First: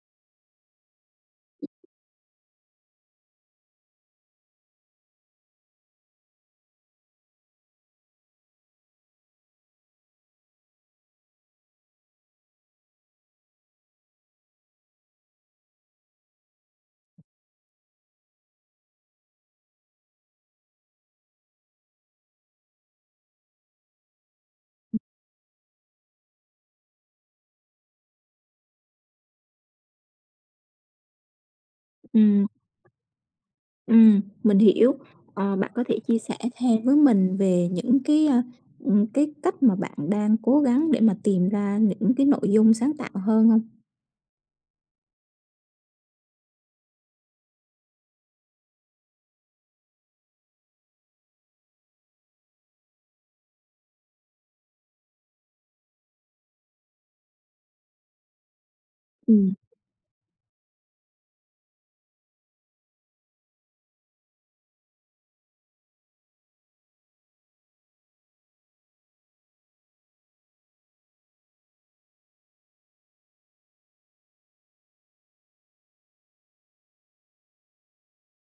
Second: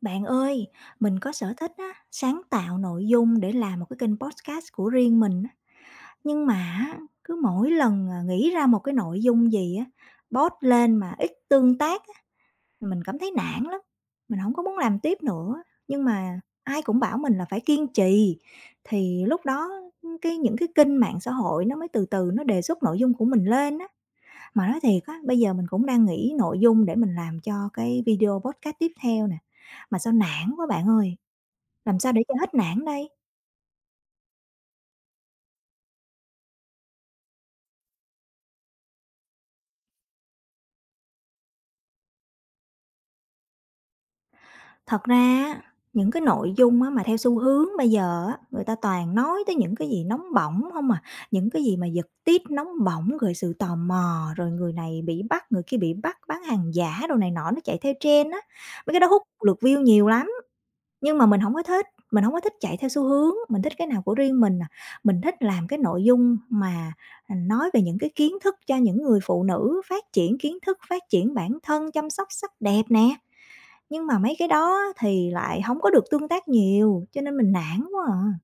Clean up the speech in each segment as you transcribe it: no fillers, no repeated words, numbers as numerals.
Bạn ơi, mình có sở thích á, sáng tạo nội dung để làm một cái kênh podcast của riêng mình á. Nhưng mà á, cứ mỗi lần, nghĩ ra một cái nội dung gì á, post lên mà ít tương tác á, mình cảm thấy nản lắm, mình không có muốn làm tiếp nữa. Nhưng mà ai cũng bảo mình là phải kiên trì, thì lúc đó, những cái kênh mạng xã hội nó mới từ từ nó đề xuất nội dung của mình lên á. Mà nói thiệt á, bây giờ mình cũng đang nghĩ nội dung để mình làm cho cái video podcast tiếp theo nè, mà sao nản quá bạn ơi. Làm sao để cho Ừm, hết nản đây? Mình hiểu. Bạn có thể chia sẻ thêm với mình về những cái cách mà bạn đang cố gắng để mà tìm ra những cái nội dung sáng tạo hơn không? Thật ra á, những cái nội dung á mà theo xu hướng bây giờ á, người ta toàn nói tới những cái gì nóng bỏng không à, những cái gì mà giật tít nóng bỏng, rồi sự tò mò, rồi người này bị bắt, người kia bị bắt, bán hàng giả đồ này nọ, nó chạy theo trend á. Mấy cái đó hút Ừm, lượt view nhiều lắm, nhưng mà mình không có thích, mình không có thích chạy theo xu hướng, mình thích cái nào của riêng mình à. Mình thích làm cái nội dung mà, nói về những cái kiến thức cho những người phụ nữ phát triển kiến thức, phát triển bản thân, chăm sóc sắc đẹp nè. Nhưng mà mấy cái đó thì lại hổng có được tương tác nhiều, cho nên mình nản quá à.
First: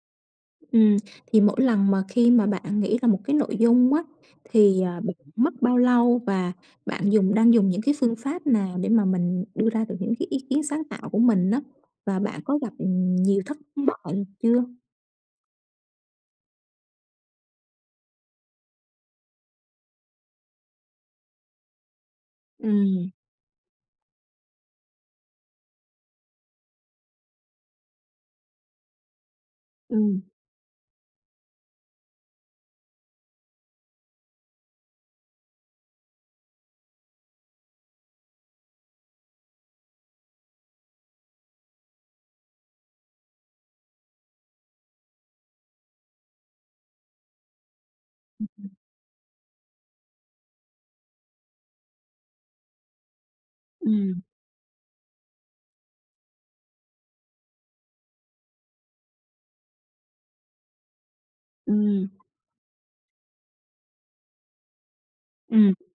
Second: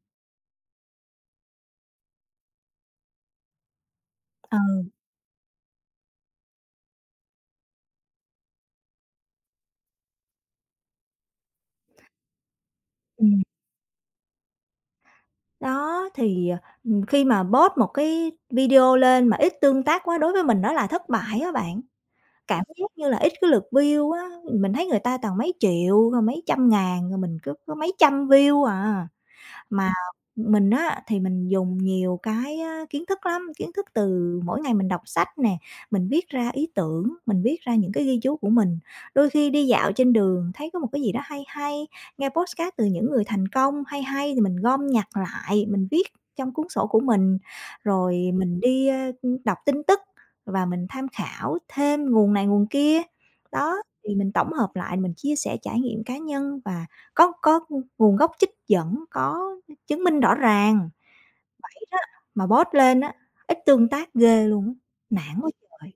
ừm, thì mỗi lần mà khi mà bạn nghĩ ra một cái nội dung á, Ừ, thì, bạn mất bao lâu và bạn đang dùng những cái phương pháp nào để mà mình đưa ra được những cái ý kiến sáng tạo của mình á? Và bạn có gặp, nhiều ừm, thất bại chưa? đó, thì, ờ, ừm, khi mà post một cái video lên mà ít tương tác quá đối với mình đó là thất bại á bạn. Cảm giác như Ừm, là ít cái lượt view á, mình thấy người ta toàn mấy triệu, rồi mấy trăm ngàn, rồi mình cứ có mấy trăm view à. Mà ừm, mình á, thì mình dùng nhiều cái á, kiến thức lắm, kiến thức từ mỗi ngày mình đọc sách nè, mình viết ra ý tưởng, mình viết ra những cái ghi chú của mình. Đôi khi đi dạo trên đường thấy có một cái gì đó hay hay, nghe podcast từ những người thành công hay hay thì mình gom nhặt lại, mình viết trong cuốn sổ của mình. Rồi mình đi, đọc tin tức và mình tham khảo thêm nguồn này nguồn kia. Đó, thì ừm, mình tổng hợp lại, mình chia sẻ trải nghiệm cá nhân và có nguồn gốc trích dẫn, có chứng minh rõ ràng, vậy đó, ừm, mà post lên á, ít tương tác ghê luôn á, nản quá ừm. trời.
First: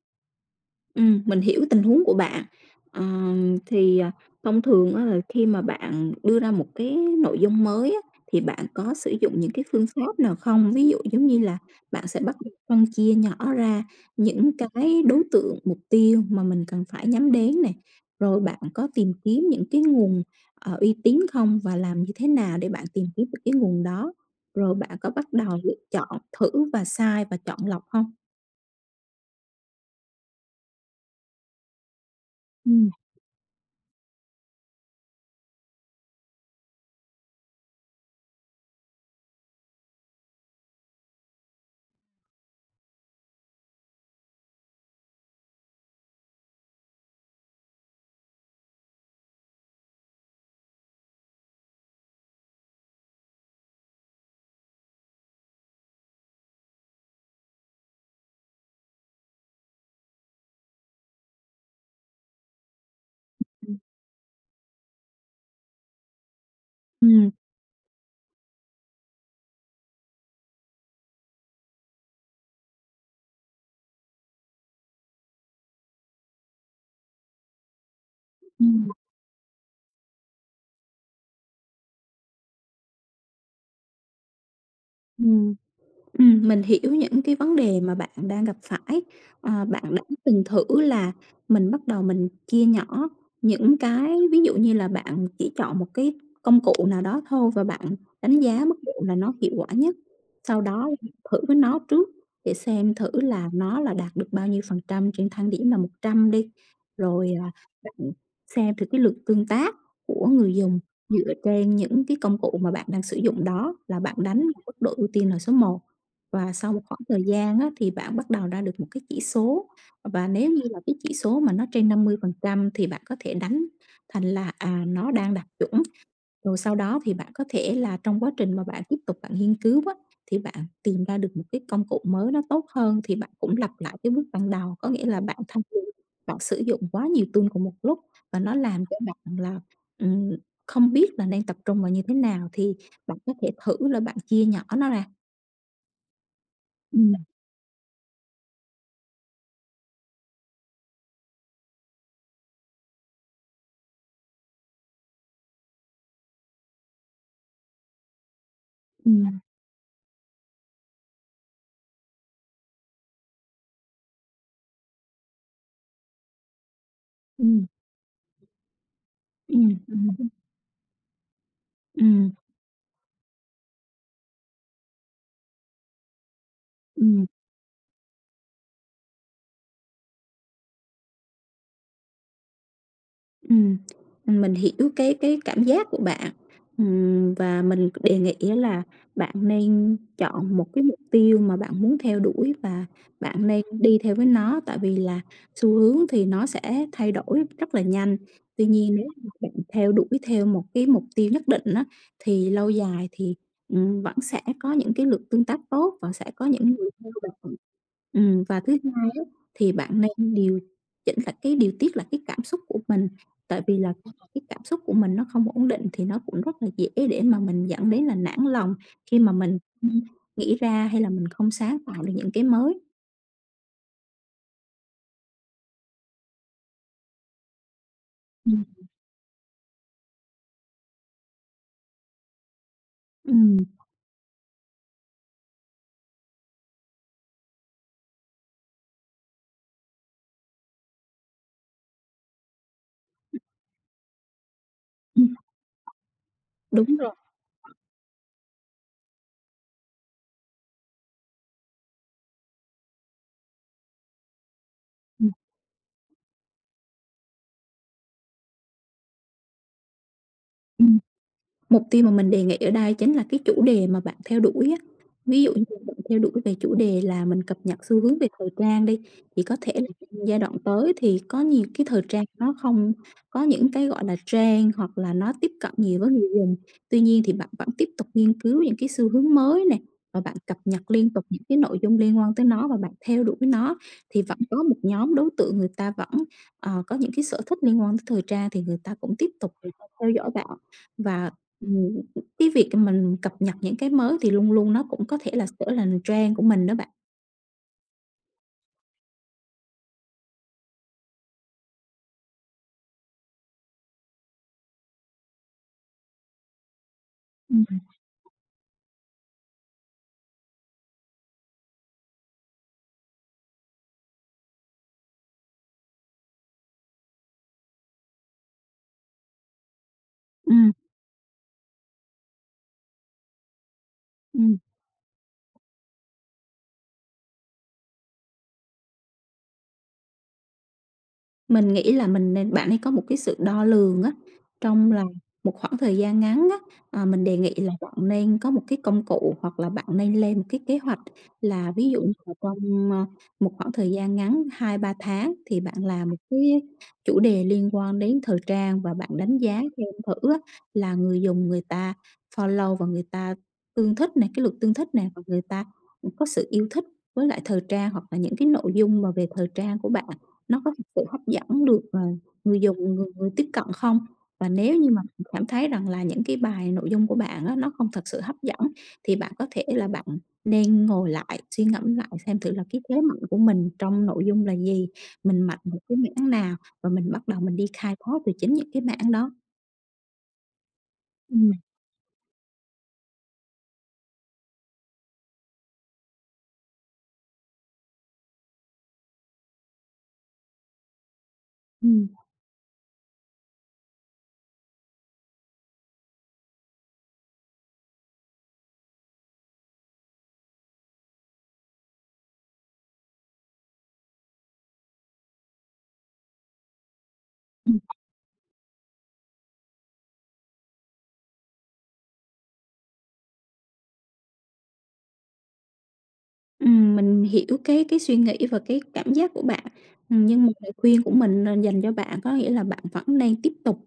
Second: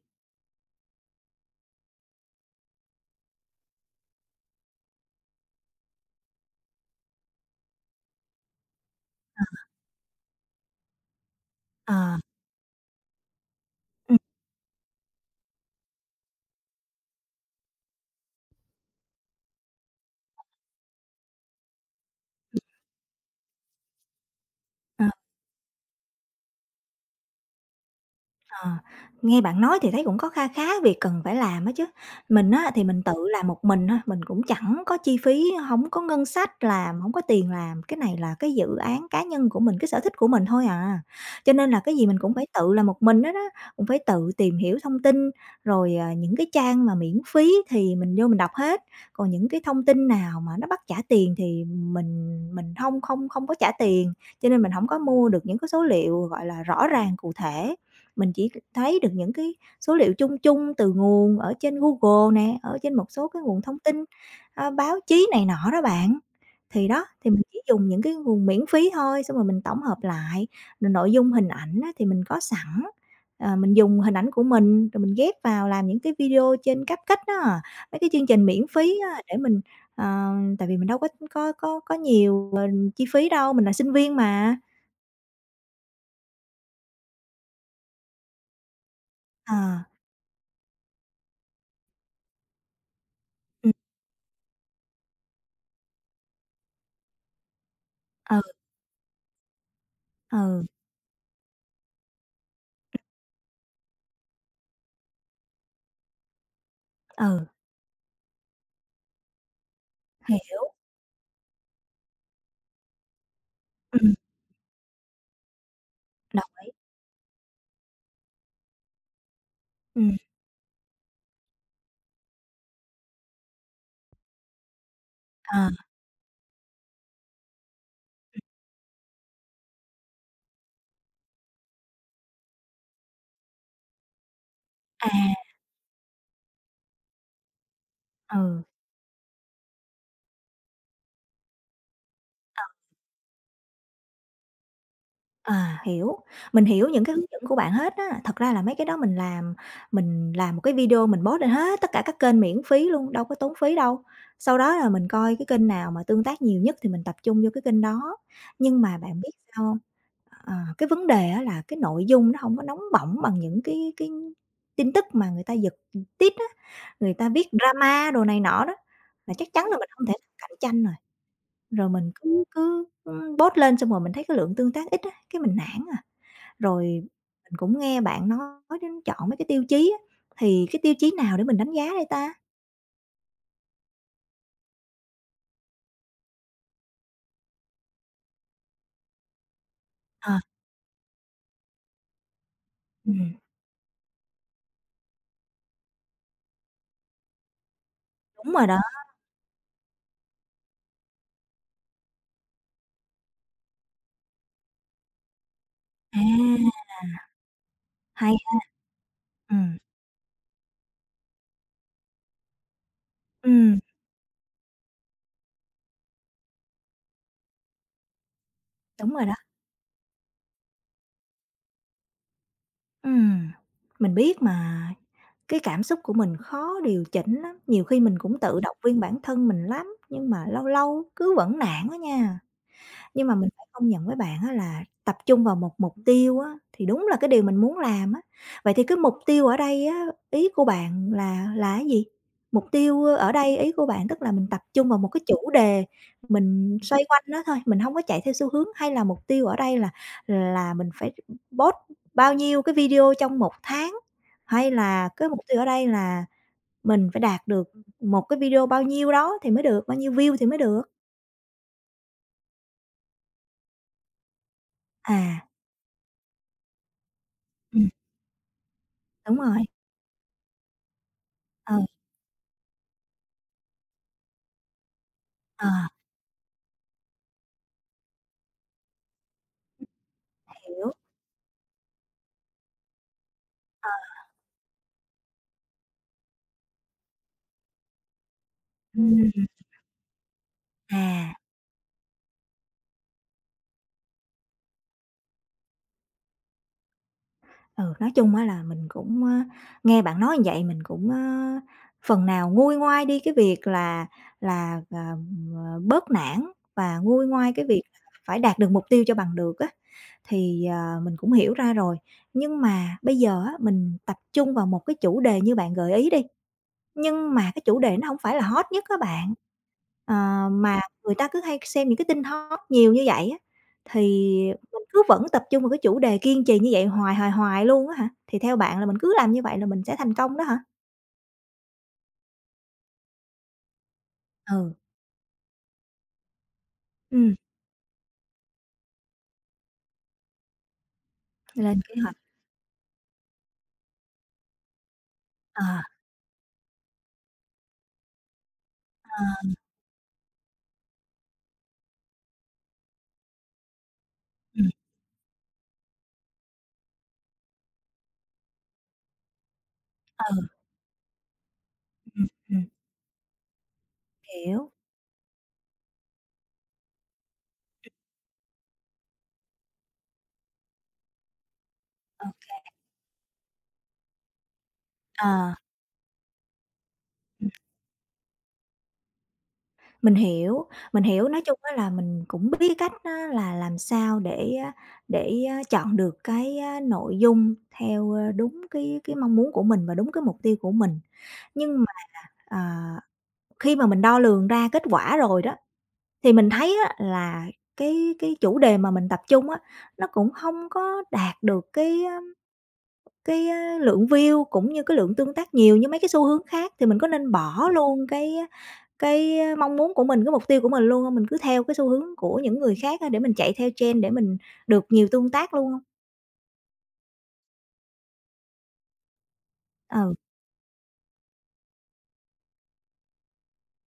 Mình hiểu tình huống của bạn. Thì, thông thường á là khi mà bạn đưa ra một cái nội dung mới á, thì bạn có sử dụng những cái phương pháp nào không? Ví dụ giống như là bạn Ờ, sẽ bắt đầu phân chia nhỏ ra ừm, những cái đối tượng mục tiêu mà mình cần phải nhắm đến này, rồi bạn có tìm kiếm những cái nguồn, uy tín không, và làm như thế nào để bạn tìm kiếm được cái nguồn đó? Rồi bạn ờ. có bắt đầu lựa chọn thử và sai và chọn lọc không? Ờ, nghe bạn nói thì thấy cũng có kha khá việc cần phải làm á chứ. Mình á thì Ừm. mình tự làm một mình thôi, mình cũng chẳng có chi phí, không có ngân sách làm, không có tiền làm, cái này là cái dự án cá nhân của mình, cái sở thích của mình thôi à. Cho nên là cái gì mình cũng phải tự làm một mình hết á, cũng phải tự tìm hiểu thông tin, rồi, những cái trang mà miễn phí thì mình vô mình đọc hết, còn những cái thông tin nào mà nó bắt trả tiền thì mình không không không có trả tiền, cho nên mình không có mua được những cái số liệu, gọi là, rõ ràng, cụ thể. Mình chỉ thấy được những cái số liệu chung chung từ nguồn ở trên Google nè, ở trên một số cái nguồn Ừm. thông tin, báo chí này nọ đó bạn. Thì đó, Ừm. thì mình chỉ dùng những cái nguồn miễn phí thôi, xong rồi mình tổng hợp lại, rồi nội dung hình ảnh á thì mình có sẵn, mình dùng hình ảnh của mình, rồi mình ghép vào làm những cái video trên Cupcake đó, mấy cái chương trình miễn Ừm. phí á để mình ờ, tại vì mình đâu có nhiều, chi phí đâu, mình là sinh viên mà. Mình hiểu những cái vấn đề mà bạn đang gặp phải. Ờ, Bạn đã từng thử là mình bắt đầu mình chia nhỏ ừm, những cái ví dụ như là bạn chỉ chọn một cái công cụ nào đó thôi và bạn ừ, đánh giá mức độ là nó hiệu quả nhất, sau ừ, đó thử với nó trước để xem thử là nó là đạt được bao nhiêu phần trăm trên thang điểm là 100 đi, rồi, ừ, à, bạn xem thử cái lượt tương tác của người hiểu, dùng dựa trên những cái công cụ mà bạn đang sử dụng, đó là ừm. bạn đánh mức độ ưu tiên là số một. Đồng Và ý. sau một khoảng thời gian á, thì bạn bắt đầu ra được một cái chỉ số, Ừm, và nếu như là cái chỉ số mà nó trên 50% thì bạn có thể đánh thành là, nó đang đạt ờ, chuẩn. Rồi sau đó thì bạn có thể là trong quá trình mà bạn tiếp tục bạn nghiên cứu á, thì bạn tìm ra được một cái công cụ mới nó tốt hơn thì bạn cũng lặp lại cái bước ban đầu. Có nghĩa à, là bạn thay vì bạn sử dụng quá nhiều tool cùng một lúc và nó ừ, làm cho bạn là, ừm, không biết là nên tập trung vào như thế nào, ờ, thì bạn có thể thử là bạn chia nhỏ nó ra. à, hiểu. Mình hiểu những Ừm, cái hướng dẫn của bạn hết á. Thật ra là mấy cái đó mình làm một cái video mình post lên hết tất cả các kênh miễn phí luôn, đâu có tốn phí đâu. Sau đó là mình coi cái kênh nào mà tương tác nhiều nhất thì mình tập trung vô cái kênh đó. Nhưng mà bạn biết ừm. sao hông? Ờ, cái vấn đề á là cái nội dung nó hông có nóng bỏng bằng những cái tin tức mà người ta giật, tít á, người ta viết Ừm, drama đồ này nọ đó, là chắc chắn ừm, là mình hông ừm, thể cạnh tranh rồi. Rồi mình ừm, cứ cứ, ưm, post lên xong rồi mình thấy cái lượng tương tác ít á, cái mình nản à. Rồi ừm. mình cũng nghe bạn nói đến chọn mấy cái tiêu chí á, thì cái tiêu chí nào để mình đánh giá đây ta? Ừm, mình hiểu cái cảm giác của bạn, và mình đề nghị á là bạn nên Ờ, chọn một cái mục tiêu mà bạn muốn theo đuổi và ừm, bạn nên đi theo với nó, tại vì là xu hướng thì nó sẽ thay đổi rất là nhanh. đúng Tuy rồi đó, nhiên nếu mà bạn theo đuổi theo một cái mục tiêu nhất định á, thì lâu dài thì, vẫn sẽ có những cái lượt tương tác tốt và à, sẽ có những người theo bạn. hay Ừm, ha. và thứ hai á, thì Ừm, bạn nên điều chỉnh lại, cái điều tiết là cái cảm xúc của mình. Tại vì ừm, là cái cảm xúc của mình nó không ổn định thì nó cũng rất là dễ để mà mình dẫn đến là nản lòng, đúng khi rồi mà đó, mình không nghĩ ra hay là mình không sáng tạo được những cái mới. ừm. Mình biết mà, cái cảm xúc của mình khó điều chỉnh lắm, nhiều khi mình cũng tự Ừm. động viên bản thân mình lắm, nhưng mà lâu lâu cứ vẫn nản đó nha. Nhưng mà mình Ừm. phải công nhận với bạn á là tập trung vào một mục tiêu á, thì đúng là cái điều mình muốn làm á. Vậy thì cái mục tiêu ở đây á, ý của bạn là cái gì? Mục tiêu ở đây ý của bạn tức là mình tập trung vào một cái Ừm. chủ đề, mình Đúng xoay rồi. quanh nó thôi, mình hông có chạy theo xu hướng, hay là mục tiêu ở đây là mình phải post bao nhiêu cái video trong một tháng? Hay là cái Ừm. mục tiêu ở đây là mình phải đạt được một cái video bao nhiêu đó thì mới được, bao nhiêu view thì mới được? Ừm. Mục tiêu mà mình đề nghị ở đây chính là cái chủ đề mà bạn theo đuổi á. Ví À, dụ như bạn theo đuổi về chủ đề là mình cập nhật ừm, xu hướng về thời trang đi, đúng thì có rồi, thể là trong giai đoạn tới thì có nhiều ờ. cái thời trang nó không có những cái, gọi là, trend hoặc là nó tiếp Ờ, cận nhiều với người dùng. Tuy nhiên thì bạn vẫn tiếp tục nghiên cứu những cái xu hướng mới này và bạn cập nhật hiểu. liên tục những cái nội dung liên quan tới nó và bạn theo đuổi nó, thì vẫn có một nhóm đối tượng người ta vẫn, có những cái sở thích liên quan tới thời trang thì người ta cũng tiếp Ừm, tục người ta theo dõi bạn. Và à, Ừm, cái việc mình cập nhật những cái mới thì luôn luôn nó cũng có thể là sẽ là trend của mình đó bạn. ừ, nói chung á là mình cũng, nghe bạn nói như vậy mình cũng, phần nào nguôi ngoai đi cái việc là bớt nản và nguôi ngoai Ừm. cái việc phải đạt được mục tiêu cho bằng được á, thì, mình cũng hiểu ra rồi. Nhưng mà bây giờ á, mình tập trung vào một cái chủ đề như bạn gợi ý đi, nhưng mà cái chủ đề nó hổng phải là hot nhất á bạn, ờ, Ừm. mà người ta cứ hay xem những cái tin hot nhiều như vậy á, thì Ừm. mình cứ vẫn tập trung vào cái chủ đề kiên trì như vậy hoài, hoài, hoài luôn á hả? Thì theo bạn là mình cứ làm như vậy là mình sẽ thành công đó hả? Mình nghĩ là mình nên, bạn ấy có một cái sự đo lường á, Ừ. trong là một khoảng thời gian ngắn á. Mình Ừm, đề nghị là bạn nên có một cái công cụ hoặc là bạn nên lên một cái kế hoạch, là Lên ví kế dụ như hoạch. là trong, một khoảng thời gian ngắn 2 3 tháng thì Ờ, bạn làm một cái chủ đề liên quan đến thời trang, và bạn ờ, đánh giá xem thử á, là người dùng người ta follow và người ta tương thích này, cái lượt ừm, tương thích này, và người ta có sự yêu thích với lại thời trang hoặc là những cái nội dung mà về thời trang của bạn. ừ, Nó có thực sự hấp dẫn được, ừm, người ừm, dùng, người người tiếp cận không? Và hiểu. nếu như mà bạn cảm thấy rằng là những cái bài nội dung của bạn á, nó không thật sự hấp dẫn thì bạn có thể là bạn nên ngồi lại, suy ngẫm lại Ừ, xem thử là cái thế mạnh của mình trong nội dung là gì, ờ. mình Ừ. mạnh một cái mảng nào, và mình bắt đầu mình đi khai thác từ chính những cái mảng đó. Mình hiểu, mình hiểu, nói Ừm, chung á là mình cũng biết cách á là làm sao để á chọn được cái á nội dung theo, đúng cái mong muốn của mình và đúng cái mục tiêu của mình. Nhưng mà, ừm. à, khi mà mình đo lường ra kết quả rồi đó, thì mình thấy á là cái chủ đề mà mình tập trung á, nó cũng không có đạt được cái lượng view cũng như cái lượng tương tác nhiều như mấy cái xu hướng khác, thì mình có nên bỏ luôn cái mong muốn của mình, cái mục tiêu của mình luôn hông? Mình cứ theo cái xu hướng của những người khác á để mình chạy theo trend để mình được nhiều tương tác luôn không. Mình hiểu cái suy nghĩ và cái cảm giác của bạn, Ừ. Nhưng mà lời khuyên của mình, dành cho bạn có nghĩa là bạn vẫn đang tiếp tục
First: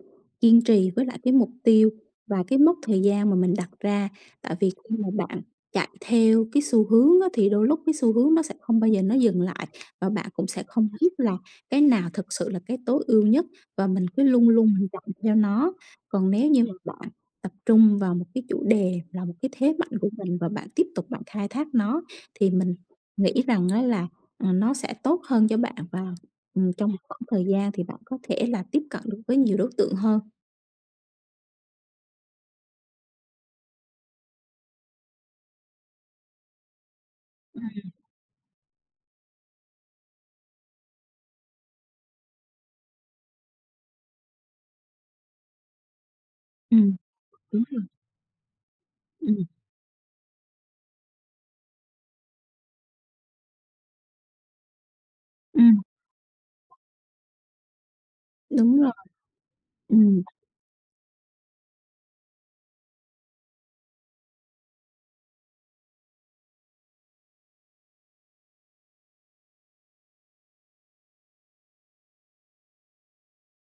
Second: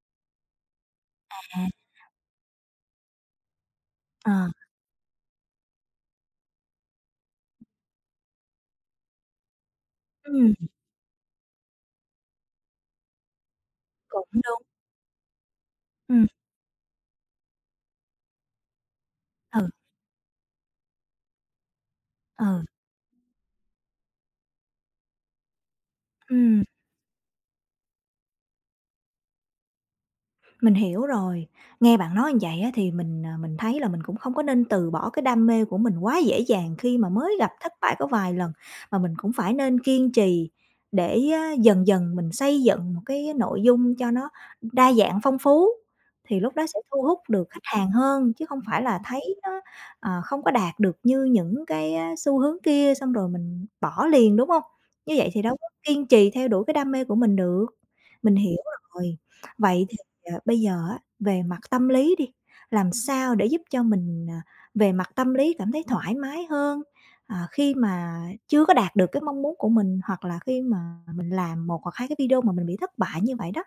kiên trì với lại cái mục À. tiêu và cái mốc thời gian mà mình đặt ra. Ờ. Tại vì khi mà bạn chạy theo cái xu hướng á, thì đôi lúc cái xu hướng nó sẽ không bao giờ nó dừng lại, và bạn cũng Ừm, sẽ không biết là cái nào thực sự là cái tối ưu nhất, và mình cứ cũng lung đúng. lung mình chạy theo nó. Ừm, Còn nếu như mà bạn tập trung vào một cái chủ đề là một cái ừ, thế mạnh của mình và bạn tiếp tục bạn khai thác nó thì ừ, mình nghĩ rằng á là, nó sẽ tốt hơn cho bạn, và, ừm. Trong một khoảng thời gian thì bạn có thể là tiếp cận được với nhiều đối tượng hơn. Mình hiểu rồi. Nghe bạn nói như vậy á, thì mình thấy là mình cũng không có nên từ bỏ cái đam mê của mình quá dễ dàng khi mà mới gặp thất Ừm. bại có vài lần, mà mình cũng phải nên kiên trì để á, dần dần mình xây dựng một cái nội dung cho nó đa dạng, phong phú, thì lúc đó sẽ Ừm. thu hút được khách Đúng rồi. hàng hơn, chứ không phải là thấy Ừm, nó, không có đạt được như những cái, á, xu hướng kia xong rồi mình bỏ liền, đúng không? Như vậy thì đâu có ừm, kiên trì theo đuổi cái đam mê của mình được. Mình hiểu đúng rồi, rồi. Vậy ừm. Bây giờ á, về mặt tâm lý đi, làm sao để giúp cho mình, về mặt tâm lý cảm thấy thoải mái hơn, khi mà chưa có đạt được cái mong muốn của mình, hoặc là khi mà mình làm một hoặc 2 cái video mà mình bị thất bại như vậy đó.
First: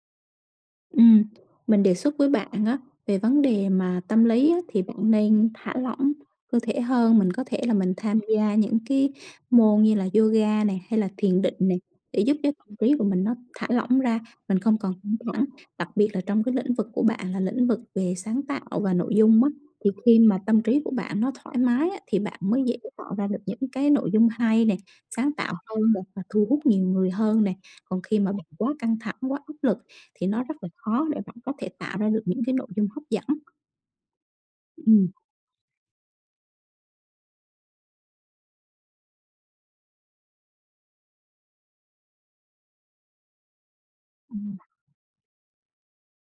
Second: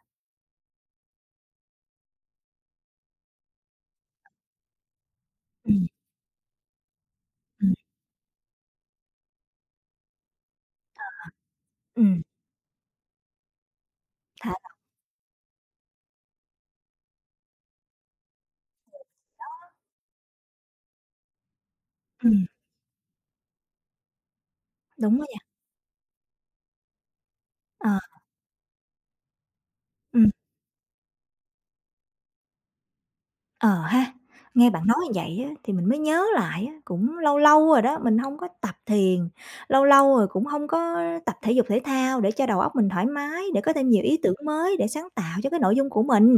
Ừm, mình đề xuất với bạn á, về vấn đề mà tâm lý á, thì bạn nên thả Ừm, lỏng cơ thể hơn, mình có thể là ừm. mình tham gia những cái môn như là yoga này, hay là thiền định này, để Ừm, giúp cho tâm trí của mình nó thả lỏng ra, Thả mình không lỏng. còn căng thẳng. Đặc biệt là trong cái lĩnh vực của bạn là lĩnh vực về sáng tạo và nội dung á, thì khi mà tâm trí của bạn nó thoải mái á, thì bạn mới dễ tạo ra được những cái nội dung hay này, Đúng đó sáng nha. tạo hơn nè, và thu hút nhiều người hơn này. Ờ. Còn khi mà bạn quá căng thẳng, quá áp lực thì Ừm. nó rất là khó để bạn có thể tạo ra được những cái nội dung hấp dẫn. Ờ ha, nghe bạn nói như Ừm. vậy á, thì mình mới nhớ lại á, cũng lâu lâu rồi đó, mình không có tập thiền, lâu lâu rồi cũng không có tập thể dục thể thao để cho đầu óc mình thoải mái, để có thêm nhiều ý tưởng Ừm. mới để sáng tạo cho cái nội dung của mình.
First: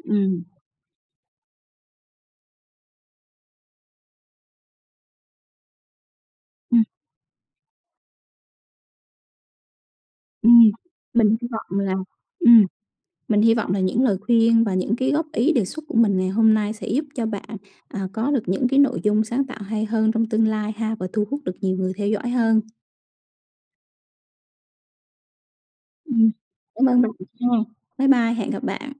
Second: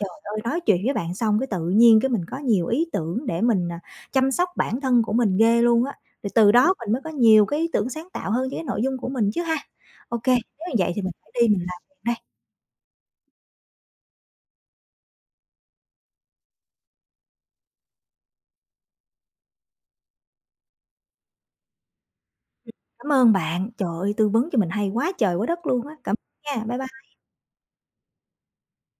Trời ơi, Ừm, nói chuyện với bạn xong cái tự nhiên cái mình có nhiều ý tưởng để mình, chăm sóc bản thân của mình ghê luôn á, rồi từ đó ừm, mình mới có nhiều cái ý tưởng sáng tạo hơn cho cái nội dung của mình chứ ha. Ok, nếu ừm. như vậy thì mình Mình phải hy đi mình làm vọng là liền đây. ừm, mình hy vọng là những lời khuyên và những cái góp ý đề xuất của mình ngày hôm nay sẽ giúp cho bạn, có được những cái nội dung sáng tạo hay hơn trong tương lai ha, và thu hút được nhiều người theo dõi hơn. Cảm ơn bạn, trời ơi, tư vấn cho mình hay quá trời quá đất luôn á, cảm Ừm, ơn nha, bye cảm ơn bye. bạn nha. Bye bye, hẹn gặp bạn.